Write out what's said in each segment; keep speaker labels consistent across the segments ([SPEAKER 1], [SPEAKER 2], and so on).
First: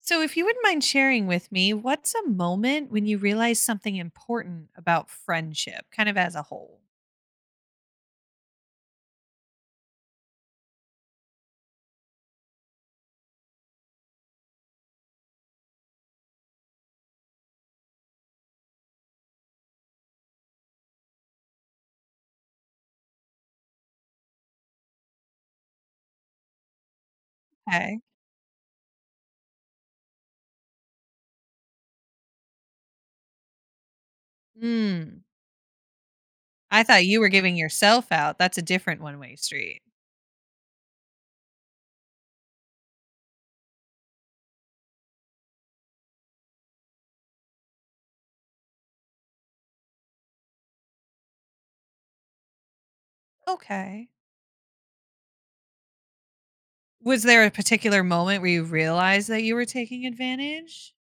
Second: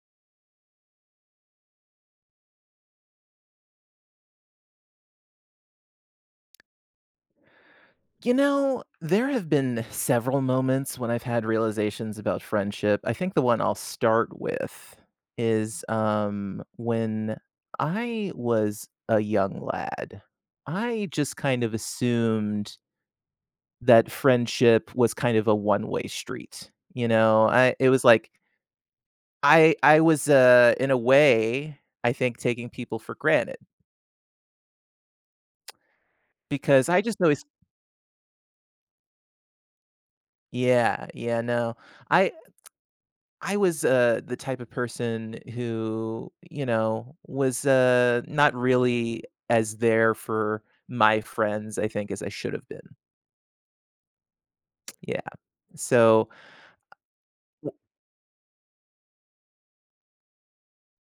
[SPEAKER 1] So, if you wouldn't mind sharing with me, what's a moment when you realize something important about friendship, kind of as a whole?
[SPEAKER 2] You know, there have been several moments when I've had realizations about friendship. I think the one I'll start with is when I was a young lad, I just kind of assumed that friendship was kind of a one-way street. You know, I it
[SPEAKER 1] Okay.
[SPEAKER 2] was like I was in a way I think taking people for granted
[SPEAKER 1] Mm. I
[SPEAKER 2] because I
[SPEAKER 1] thought you
[SPEAKER 2] just
[SPEAKER 1] were
[SPEAKER 2] always
[SPEAKER 1] giving yourself out. That's a different one way street.
[SPEAKER 2] yeah, yeah, no, I I was, the type of person who, you know, was, not really as there for my friends, I think, as I should have been.
[SPEAKER 1] Okay.
[SPEAKER 2] Yeah. So,
[SPEAKER 1] Was there a
[SPEAKER 2] w
[SPEAKER 1] particular moment where you realized that you were taking advantage?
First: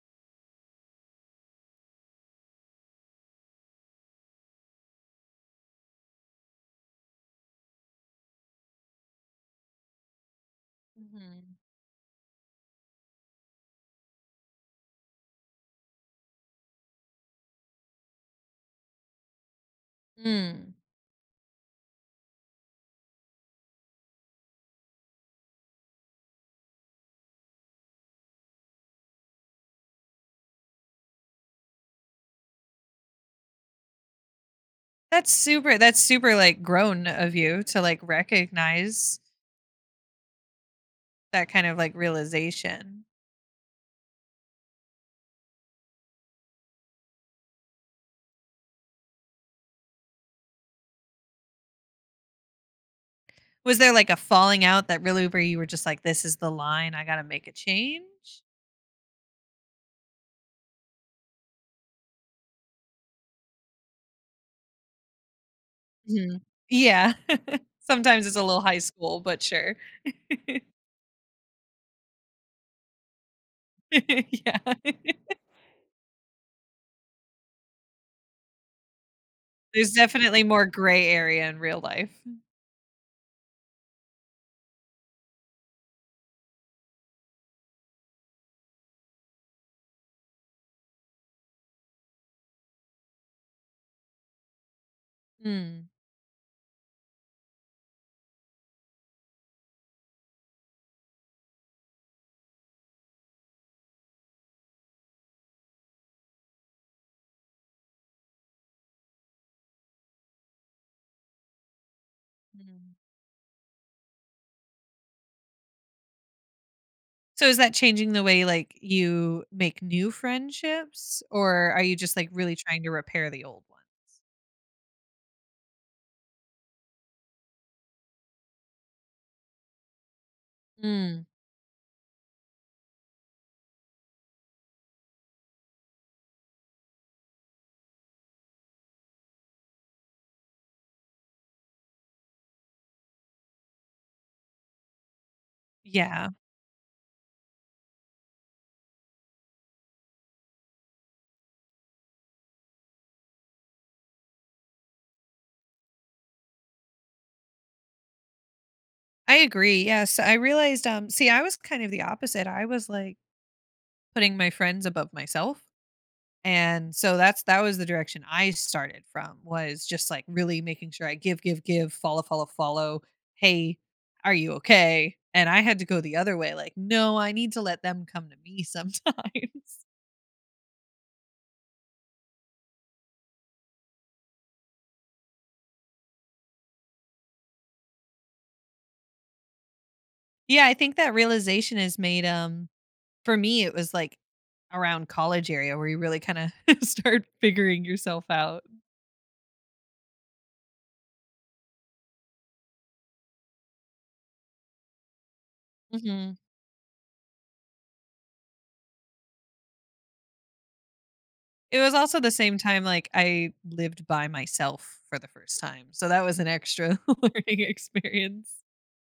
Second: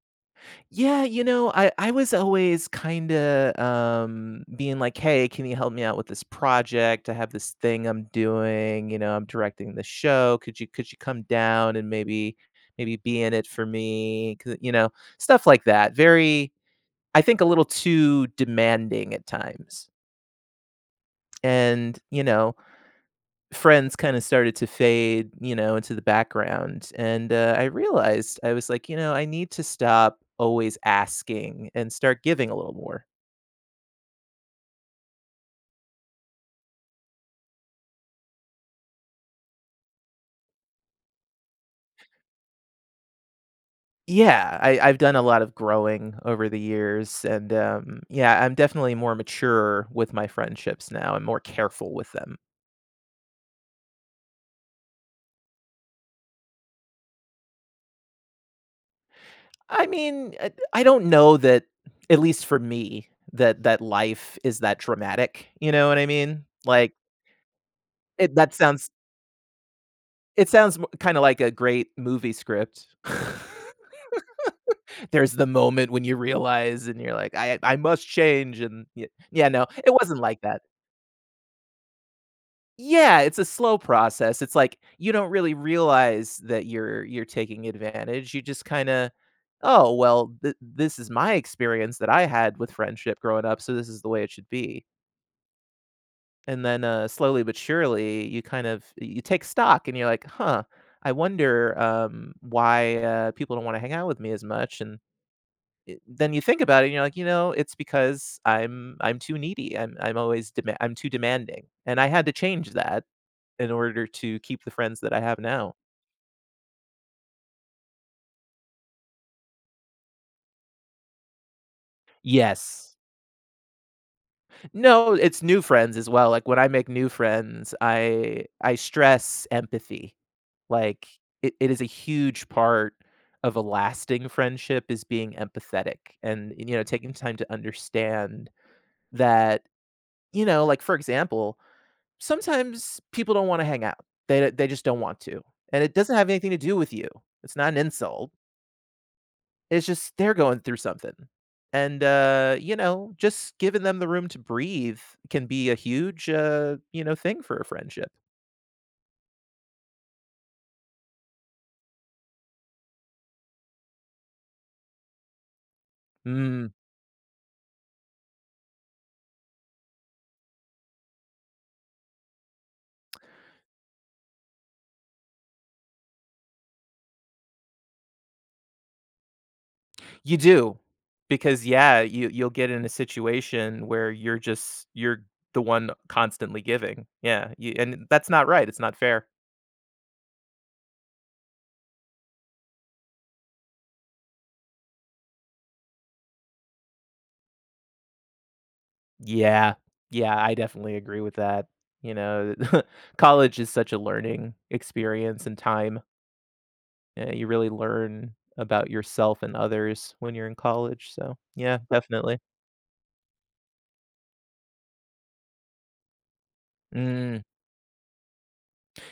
[SPEAKER 2] yeah, you know, I was always kinda, being like, "Hey, can you help me out with this project? I have this thing I'm doing, you know, I'm directing the show. Could you come
[SPEAKER 1] Hmm.
[SPEAKER 2] down and maybe be in it for me?" 'Cau you know, stuff like that. Very I think a little too demanding at times.
[SPEAKER 1] Mm.
[SPEAKER 2] And, you know, friends kinda started to fade, you know, into the background, and, I realized I was like, "You know, I need to stop always asking and start giving a little more."
[SPEAKER 1] That's super. That's super like grown of you to like recognize that kind of like realization.
[SPEAKER 2] Yeah, I've done a lot of growing over the years, and, yeah, I'm definitely more mature with my friendships now and more careful with them.
[SPEAKER 1] Was there, like, a falling out that really where you were just like, "This is the line, I gotta make a change?"
[SPEAKER 2] I mean, I don't know that at least for me, that that life is that dramatic, you know what I
[SPEAKER 1] Mhm.
[SPEAKER 2] mean? Like,
[SPEAKER 1] Yeah. Sometimes
[SPEAKER 2] it
[SPEAKER 1] it's a
[SPEAKER 2] that
[SPEAKER 1] little high
[SPEAKER 2] sounds
[SPEAKER 1] school, but sure.
[SPEAKER 2] it sounds kinda like a great movie script.
[SPEAKER 1] Yeah.
[SPEAKER 2] There's the moment when you realize and you're like, "I must change," and y yeah, no,
[SPEAKER 1] There's
[SPEAKER 2] it wasn't like
[SPEAKER 1] definitely
[SPEAKER 2] that.
[SPEAKER 1] more gray area in real life.
[SPEAKER 2] Yeah, it's a slow process, it's like, you don't really realize that you're taking advantage, you just kinda, "Oh, well, th this is my experience that I had with friendship growing up, so this is the way it should be."
[SPEAKER 1] Mm,
[SPEAKER 2] And then, slowly but surely, you kind of you take stock and you're like, "Huh, I wonder, why, people don't wanna hang out with me as much," and it then you think about it and you're like, "You know, it's because I'm too needy, I'm always dema I'm too demanding," and I had to change
[SPEAKER 1] mhm.
[SPEAKER 2] that in order to keep the friends that I have now.
[SPEAKER 1] So is that changing the way, like, you make new friendships, or are you just, like, really trying to
[SPEAKER 2] Yes.
[SPEAKER 1] repair the old one?
[SPEAKER 2] No, it's new friends as well, like, when I make new friends, I stress empathy. Like,
[SPEAKER 1] Mm,
[SPEAKER 2] it is a huge part of a lasting friendship is being empathetic and, you know, taking time to understand that, you know, like, for example, sometimes people don't wanna hang out. They just don't want to, and it doesn't
[SPEAKER 1] yeah.
[SPEAKER 2] have anything to do with you. It's not an insult. It's just they're going through something. And, you know, just giving them the room to breathe can be a huge, you know, thing for a friendship.
[SPEAKER 1] I agree, yes. I realized, see, I was kind of the opposite. I was, like, putting my friends above myself.
[SPEAKER 2] Mm,
[SPEAKER 1] And so that's that was the direction I started from, was just like really making sure I give, give, give, follow, follow, follow. Hey, are you okay? And I had to go the other way, like, no, I need to let them come to me sometimes.
[SPEAKER 2] you do. Because yeah, you you'll get in a situation where you're just you're the one constantly giving. Yeah, you, and that's not right. It's not fair.
[SPEAKER 1] Yeah, I think that realization is made, for me it was like around college area where you really kind of start figuring yourself out.
[SPEAKER 2] Yeah. Yeah, I definitely agree with that. You know, college is such a learning experience and time.
[SPEAKER 1] Hmm.
[SPEAKER 2] Yeah, you really learn about yourself and others when you're in college, so yeah,
[SPEAKER 1] It was also the
[SPEAKER 2] definitely.
[SPEAKER 1] same time like I lived by myself for the first time. So that was an extra
[SPEAKER 2] Mm.
[SPEAKER 1] learning experience.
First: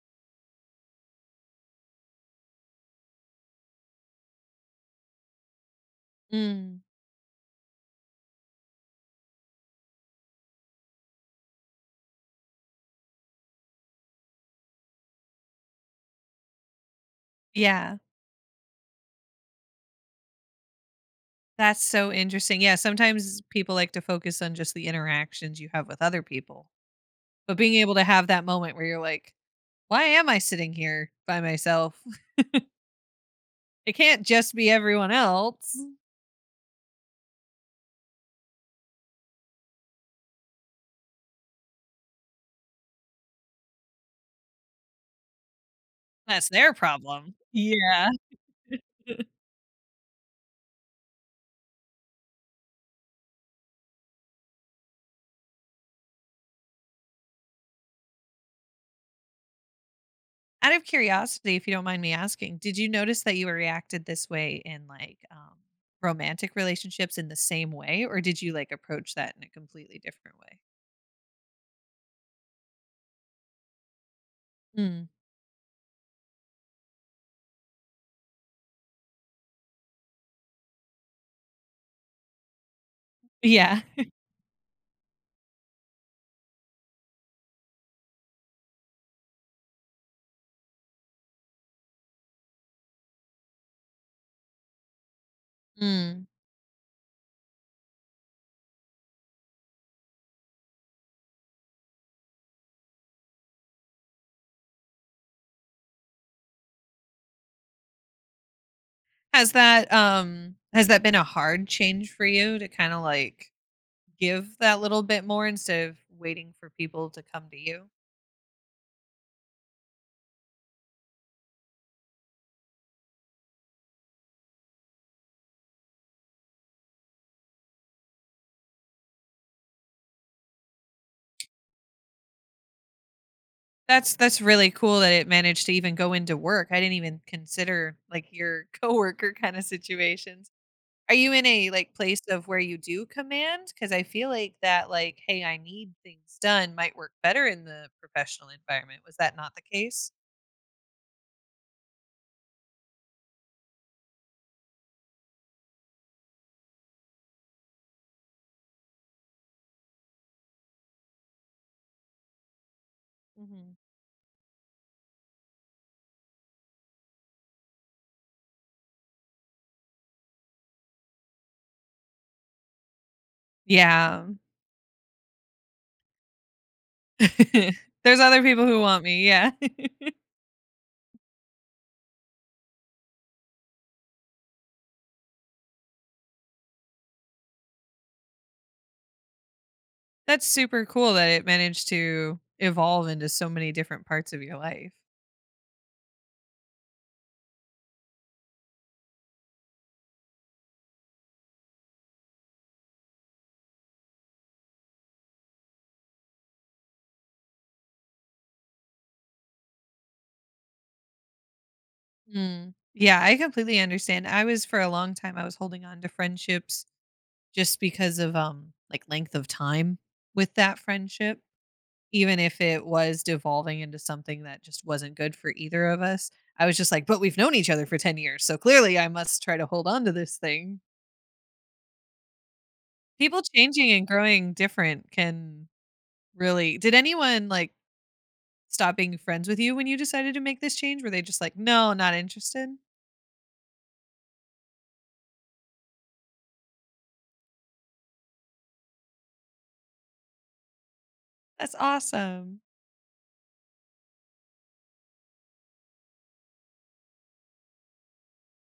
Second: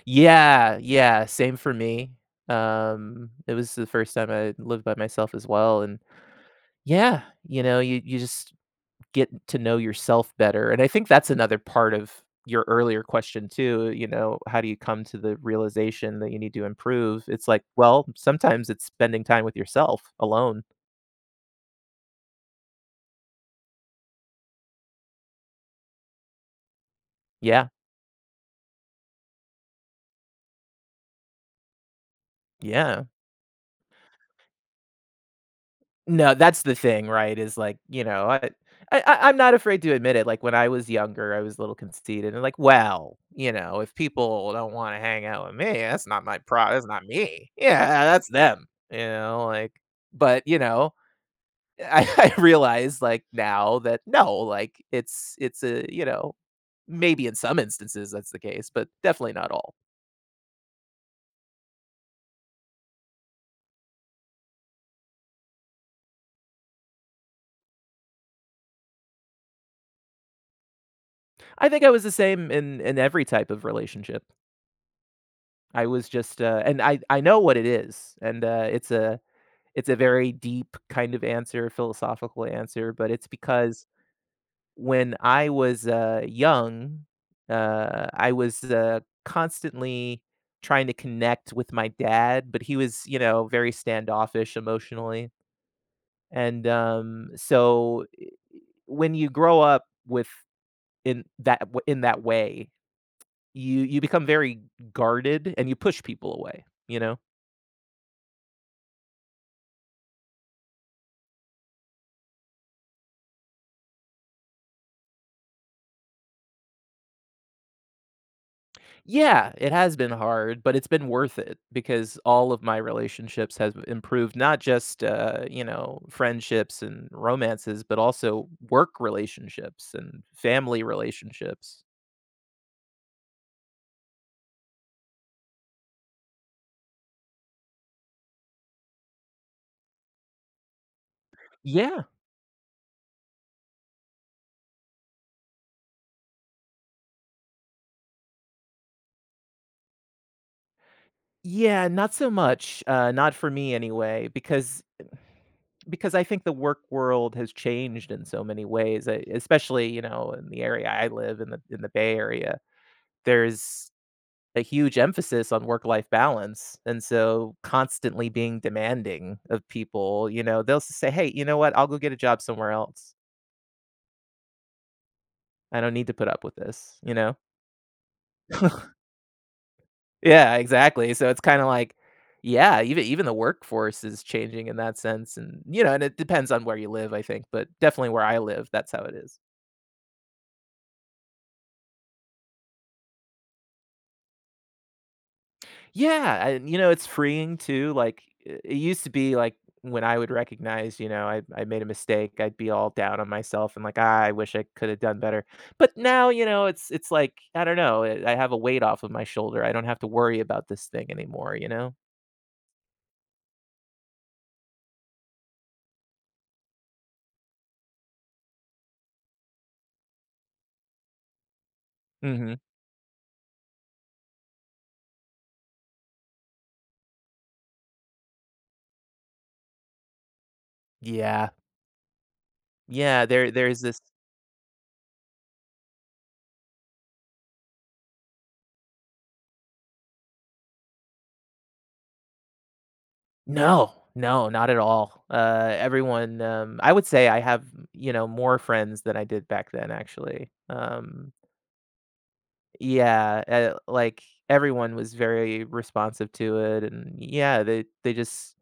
[SPEAKER 2] Yeah, yeah, same for me. It was the first time I lived by myself as well, and
[SPEAKER 1] Mm.
[SPEAKER 2] yeah, you know, you just get to know yourself better, and I think that's another part of your earlier question too, you know, how do you come to the realization that you need to improve? It's like,
[SPEAKER 1] Yeah,
[SPEAKER 2] well, sometimes it's spending time with yourself alone.
[SPEAKER 1] that's so interesting. Yeah, sometimes people like to focus on just the interactions you have with other people, but
[SPEAKER 2] Yeah,
[SPEAKER 1] being able to have that moment where you're like, "Why am I sitting here by myself?
[SPEAKER 2] yeah.
[SPEAKER 1] It can't just be everyone else.
[SPEAKER 2] No, that's the thing, right, is, like, you know, I'm not afraid to admit it, like, when I was younger, I was a little conceited and like, "Well, you know, if people don't wanna hang out with me, that's not my
[SPEAKER 1] That's their
[SPEAKER 2] problem. That's not
[SPEAKER 1] problem."
[SPEAKER 2] me. Yeah,
[SPEAKER 1] Yeah.
[SPEAKER 2] that's them." You know, like but, you know, I I realize, like, now that no, like, it's a you know, maybe in some instances that's the case, but definitely not all.
[SPEAKER 1] Out of curiosity, if you don't mind me asking, did you notice that you reacted this way in like, romantic relationships in the same way, or did you like approach that in a completely different way?
[SPEAKER 2] I think I was the same in every type of relationship.
[SPEAKER 1] Mm.
[SPEAKER 2] I was just, and I know what it is, and, it's a it's a very deep kind of answer, philosophical answer, but it's
[SPEAKER 1] Yeah.
[SPEAKER 2] because when I was, young, I was, constantly trying to connect with my dad, but he was, you know, very standoffish emotionally,
[SPEAKER 1] Mm.
[SPEAKER 2] and, so when you grow up with in that w in that way, you become very guarded and you push people away, you know?
[SPEAKER 1] Has that, has that been a hard change for you to kind of like give that little bit more instead of waiting for people to come to you?
[SPEAKER 2] Yeah, it has been hard, but it's been worth it because all of my relationships have improved, not just, you know, friendships and romances, but also work relationships and family relationships.
[SPEAKER 1] That's really cool that it managed to even go into work. I didn't even consider like your coworker kind of situations. Are you in a like
[SPEAKER 2] Yeah.
[SPEAKER 1] place of where you do command? Because I feel like that like, hey, I need things done might work better in the professional environment. Was that not the case?
[SPEAKER 2] Yeah, not so much, not for me anyway, because I think the work world has changed in so many ways, e especially, you know, in the area I live in the Bay Area.
[SPEAKER 1] Hmm.
[SPEAKER 2] There's a huge emphasis on work-life balance, and so constantly being demanding of people, you know, they'll say, "Hey, you know what? I'll go get a job somewhere else.
[SPEAKER 1] Yeah.
[SPEAKER 2] I don't need to put up with this," you know?
[SPEAKER 1] There's other people who want me. Yeah.
[SPEAKER 2] Yeah, exactly, so it's kinda like yeah, even the workforce is changing in that sense, and, you know, and it depends on where you live, I think, but definitely where I live, that's how it is.
[SPEAKER 1] That's super cool that it managed to evolve into so many different parts of your life.
[SPEAKER 2] Yeah, and, you know, it's freeing too, like, it used to be, like, when I would recognize, you know, I made a mistake, I'd be all down on myself and like, "Ah, I wish I could have done better." But now, you know, it's like, I don't know, I have a weight off of my shoulder, I don't have to worry about this thing anymore, you know?
[SPEAKER 1] Mm. Yeah, I completely understand. I was, for a long time I was holding on to friendships just because of, like length of time with that friendship, even
[SPEAKER 2] Mhm.
[SPEAKER 1] if it was devolving into something that just wasn't good for either of us. I was just like, but we've known each other for 10 years, so clearly I must try to hold on to this thing.
[SPEAKER 2] Yeah. Yeah,
[SPEAKER 1] People
[SPEAKER 2] there's
[SPEAKER 1] changing
[SPEAKER 2] this
[SPEAKER 1] and growing different can really. Did anyone like stop being friends with you when you decided to make this change? Were they just like, "No, not interested?"
[SPEAKER 2] no, no, not at all. Everyone, I would say I have, you know, more friends than I did back then, actually,
[SPEAKER 1] That's awesome.
[SPEAKER 2] yeah, like, everyone was very responsive to it, and yeah, they just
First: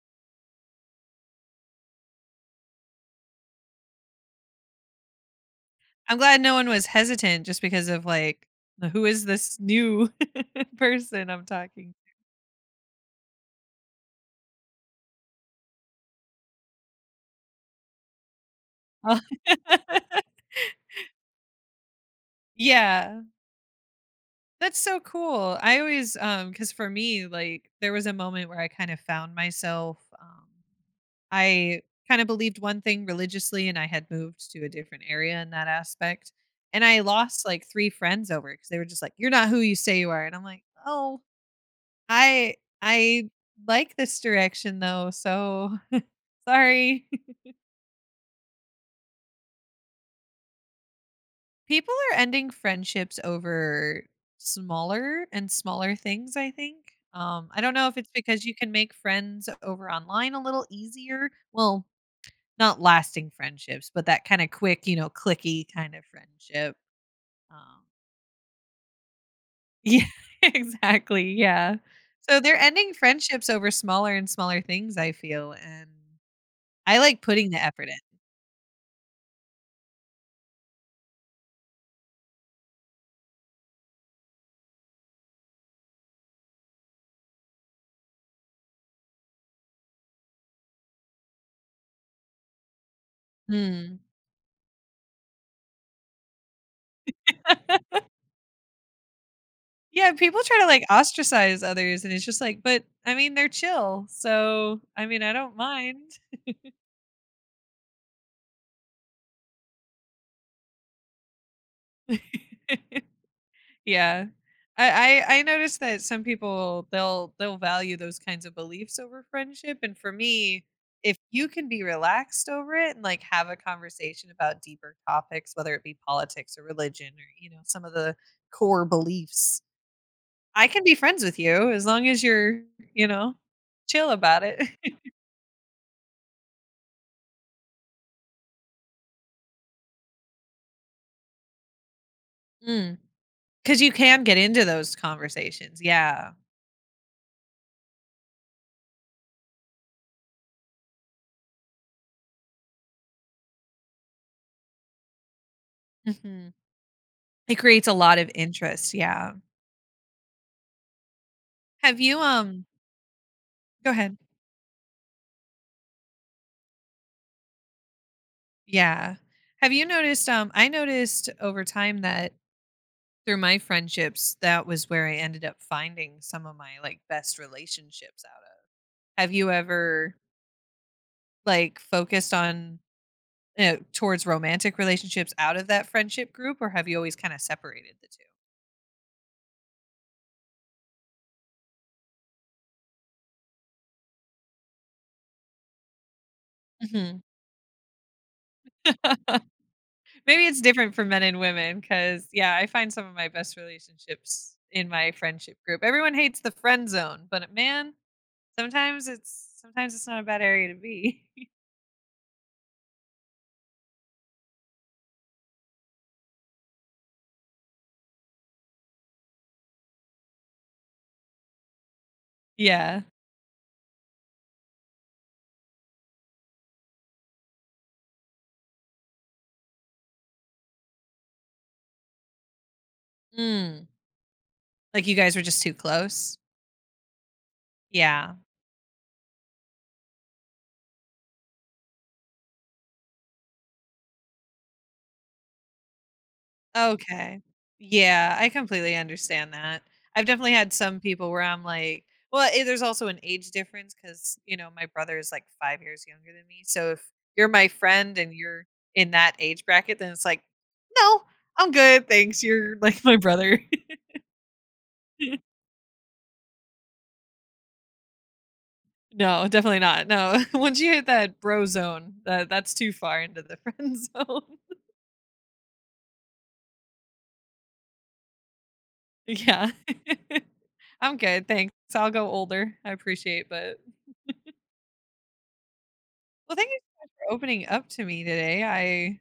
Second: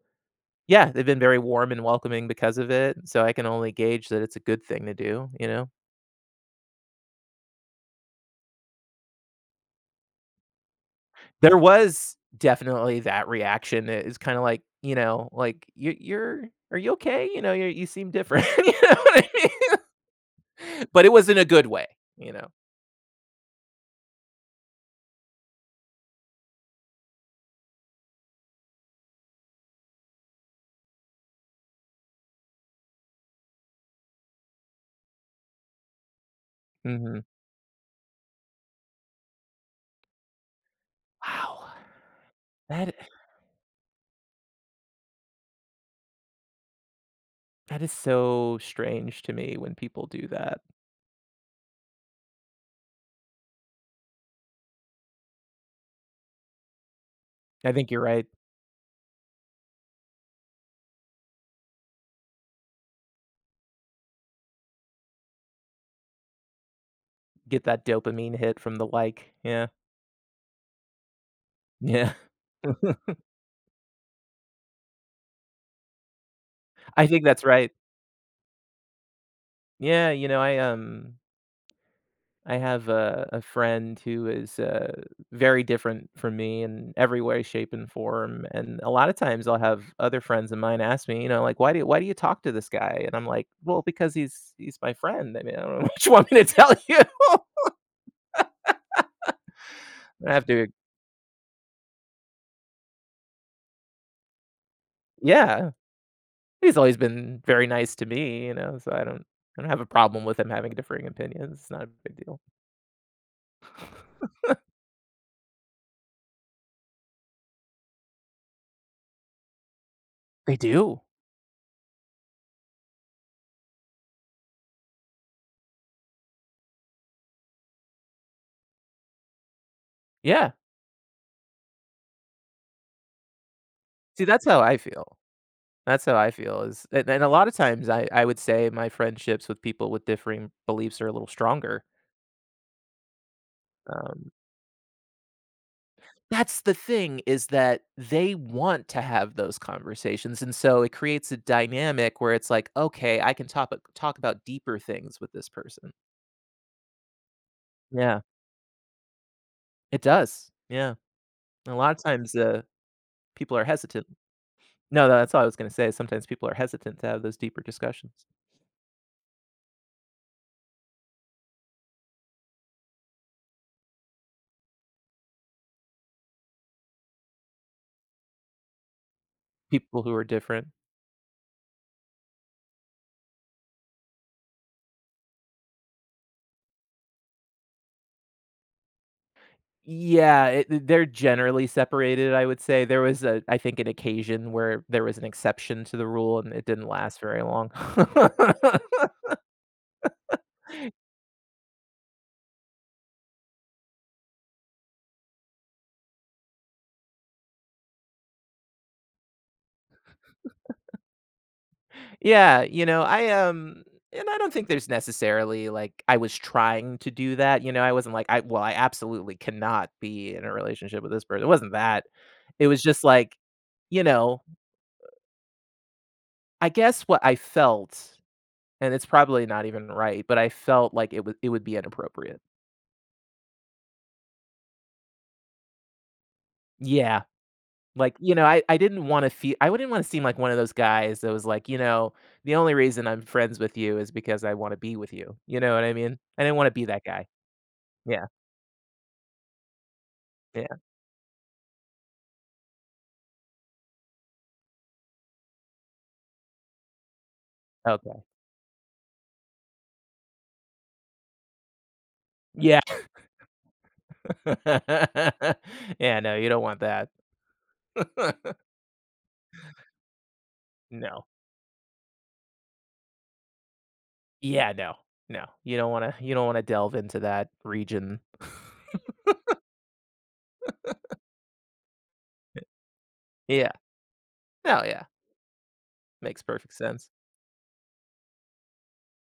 [SPEAKER 2] yeah, they've been very warm and welcoming because of it, so I can only gauge that it's a good thing to do, you know?
[SPEAKER 1] I'm glad no one was hesitant just because of like, "Who is this new person I'm
[SPEAKER 2] There
[SPEAKER 1] talking?"
[SPEAKER 2] was definitely that reaction. It's is kinda like, you know, like, "You you're are you okay? You know, you seem different." You know
[SPEAKER 1] Oh.
[SPEAKER 2] what I mean? But it was in a good way, you know?
[SPEAKER 1] Yeah. That's so cool. I always, cuz for me like there was a moment where I kind of found myself, I kind of believed one thing religiously and I had moved to a different area in that aspect and I
[SPEAKER 2] Mhm.
[SPEAKER 1] lost like 3 friends over cuz they were just like you're not who you say you are and I'm like, "Oh,
[SPEAKER 2] Wow.
[SPEAKER 1] I
[SPEAKER 2] That
[SPEAKER 1] I like this direction though." So, sorry.
[SPEAKER 2] that is so strange to me when people do that.
[SPEAKER 1] People are ending friendships over smaller and smaller things, I think. I
[SPEAKER 2] I
[SPEAKER 1] don't know
[SPEAKER 2] think
[SPEAKER 1] if
[SPEAKER 2] you're
[SPEAKER 1] it's
[SPEAKER 2] right.
[SPEAKER 1] because you can make friends over online a little easier. Well, not lasting friendships, but that kind of quick, you know, clicky kind of friendship.
[SPEAKER 2] Get that
[SPEAKER 1] Um,
[SPEAKER 2] dopamine hit from the like. Yeah.
[SPEAKER 1] yeah, exactly. Yeah.
[SPEAKER 2] Yeah.
[SPEAKER 1] So they're ending friendships over smaller and smaller things, I feel. And I
[SPEAKER 2] I
[SPEAKER 1] like
[SPEAKER 2] think that's
[SPEAKER 1] putting the
[SPEAKER 2] right.
[SPEAKER 1] effort
[SPEAKER 2] Yeah, you know, I have a friend who is, very different from me in every way, shape, and form, and a lot of times I'll have other friends of mine ask me, you know, like, "Why do you talk to this guy?" And I'm like, "Well,
[SPEAKER 1] in.
[SPEAKER 2] because he's my friend. I mean, I don't know what you want me to tell you."
[SPEAKER 1] Mm. Yeah,
[SPEAKER 2] I
[SPEAKER 1] people
[SPEAKER 2] have
[SPEAKER 1] try to
[SPEAKER 2] to
[SPEAKER 1] like ostracize others and it's just like, but I mean they're chill. So, I mean, I don't
[SPEAKER 2] yeah.
[SPEAKER 1] mind.
[SPEAKER 2] He's always been very nice to me, you know, so I don't have a problem with him having differing opinions. It's not a big deal.
[SPEAKER 1] Yeah. I noticed that some people they'll value those kinds of beliefs over friendship, and for
[SPEAKER 2] They
[SPEAKER 1] me,
[SPEAKER 2] do.
[SPEAKER 1] if you can be relaxed over it and like have a conversation about deeper topics, whether it be politics or religion or you know, some of the core beliefs,
[SPEAKER 2] Yeah.
[SPEAKER 1] I can be friends with you as long as you're, you know, chill
[SPEAKER 2] See,
[SPEAKER 1] about
[SPEAKER 2] that's
[SPEAKER 1] it.
[SPEAKER 2] how I feel. That's how I feel is and a lot of times I would say my friendships with people with differing beliefs are a little stronger.
[SPEAKER 1] Mm. 'Cause you can
[SPEAKER 2] Um
[SPEAKER 1] get into those conversations, yeah.
[SPEAKER 2] That's the thing is that they want to have those conversations, and so it creates a dynamic where it's like, "Okay, I can talk about deeper things with this person."
[SPEAKER 1] Mhm. It creates a lot
[SPEAKER 2] Yeah.
[SPEAKER 1] of interest, yeah.
[SPEAKER 2] It does. Yeah. And a lot
[SPEAKER 1] Have
[SPEAKER 2] of
[SPEAKER 1] you,
[SPEAKER 2] times, people are
[SPEAKER 1] go
[SPEAKER 2] hesitant.
[SPEAKER 1] ahead.
[SPEAKER 2] No, that's all I was gonna say. Sometimes people are hesitant to have those deeper discussions.
[SPEAKER 1] Yeah. Have you noticed, I noticed over time that through my friendships, that was where I ended up finding some of my, like, best relationships out of. Have you
[SPEAKER 2] People who
[SPEAKER 1] ever,
[SPEAKER 2] are different.
[SPEAKER 1] like, focused on, towards romantic relationships out of that friendship group, or have you always kinda separated the
[SPEAKER 2] Yeah, it they're generally separated, I would say. There was a I think an occasion where there was an exception to the rule and it
[SPEAKER 1] 2?
[SPEAKER 2] didn't last
[SPEAKER 1] Mhm.
[SPEAKER 2] very long.
[SPEAKER 1] Maybe it's different for men and women because, yeah, I find some of my best relationships in my friendship group. Everyone hates the friend zone, but man, sometimes it's not a bad area to be.
[SPEAKER 2] Yeah, you know, I, and I don't think there's necessarily, like, I was trying to do that, you know, I wasn't like, "I well, I absolutely cannot be in a relationship with this person." It wasn't that. It was
[SPEAKER 1] Yeah.
[SPEAKER 2] just like, you know, I guess what I felt, and it's probably not even right, but I felt like it would be inappropriate.
[SPEAKER 1] Mm. Like you guys were just too close.
[SPEAKER 2] Yeah. Like,
[SPEAKER 1] Yeah.
[SPEAKER 2] you know, I didn't wanna feel. I wouldn't wanna seem like one of those guys that was like, you know, "The only reason I'm friends with you is because I wanna be with you." You know what I mean? I didn't wanna be that guy.
[SPEAKER 1] Okay.
[SPEAKER 2] Yeah,
[SPEAKER 1] Yeah, I completely understand that. I've definitely had
[SPEAKER 2] yeah,
[SPEAKER 1] some people where I'm like, well, there's also an age difference because, you know, my brother is like 5 years younger than me. So if you're my friend
[SPEAKER 2] okay.
[SPEAKER 1] and you're in that age bracket, then it's like, no, I'm good. Thanks. You're
[SPEAKER 2] Yeah.
[SPEAKER 1] like my brother.
[SPEAKER 2] Yeah, no, you don't want that.
[SPEAKER 1] No, definitely not. No. Once you hit
[SPEAKER 2] No.
[SPEAKER 1] that bro zone, that, that's too far into the friend zone.
[SPEAKER 2] Yeah, no, no, you don't wanna delve into that region.
[SPEAKER 1] Yeah. I'm good. Thanks. I'll go older. I appreciate,
[SPEAKER 2] Yeah.
[SPEAKER 1] but
[SPEAKER 2] No, yeah, makes
[SPEAKER 1] well, thank
[SPEAKER 2] perfect
[SPEAKER 1] you so much
[SPEAKER 2] sense.
[SPEAKER 1] for opening up to me today. I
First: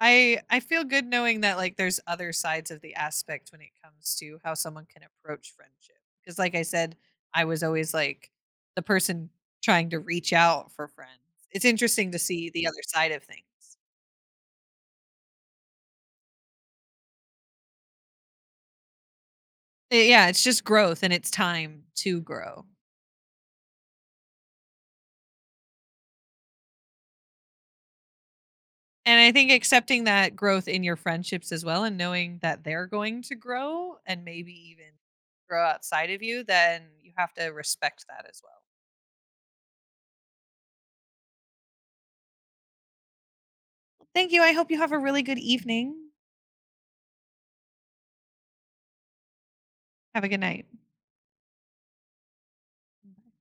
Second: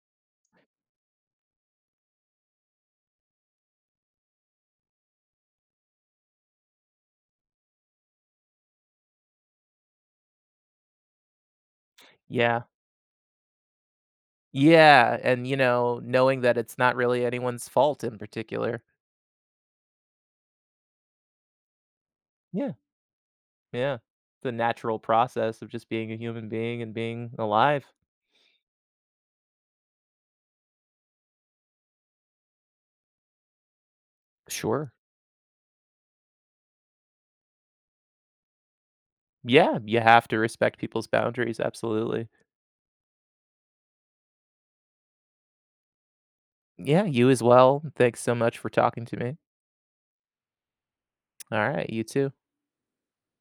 [SPEAKER 1] I I feel good knowing that like there's other sides of the aspect when it comes to how someone can approach friendship. Because like I said, I was always like the person trying to reach out for friends. It's interesting to see
[SPEAKER 2] Yeah.
[SPEAKER 1] the other side of things.
[SPEAKER 2] Yeah, and, you know, knowing that it's not really anyone's fault in particular.
[SPEAKER 1] Eh, yeah, it's just growth and it's time to grow.
[SPEAKER 2] Yeah. Yeah. The natural process of just being a human being and being alive.
[SPEAKER 1] And I think accepting that growth in your friendships as well and knowing that they're going to grow and maybe even
[SPEAKER 2] Sure.
[SPEAKER 1] grow outside of you, then you have to respect that as well.
[SPEAKER 2] Yeah, you have to respect people's boundaries, absolutely.
[SPEAKER 1] Thank you. I hope you have a really good evening.
[SPEAKER 2] Yeah, you as well. Thanks so much for talking to me.
[SPEAKER 1] Have a good night.
[SPEAKER 2] All right, you too.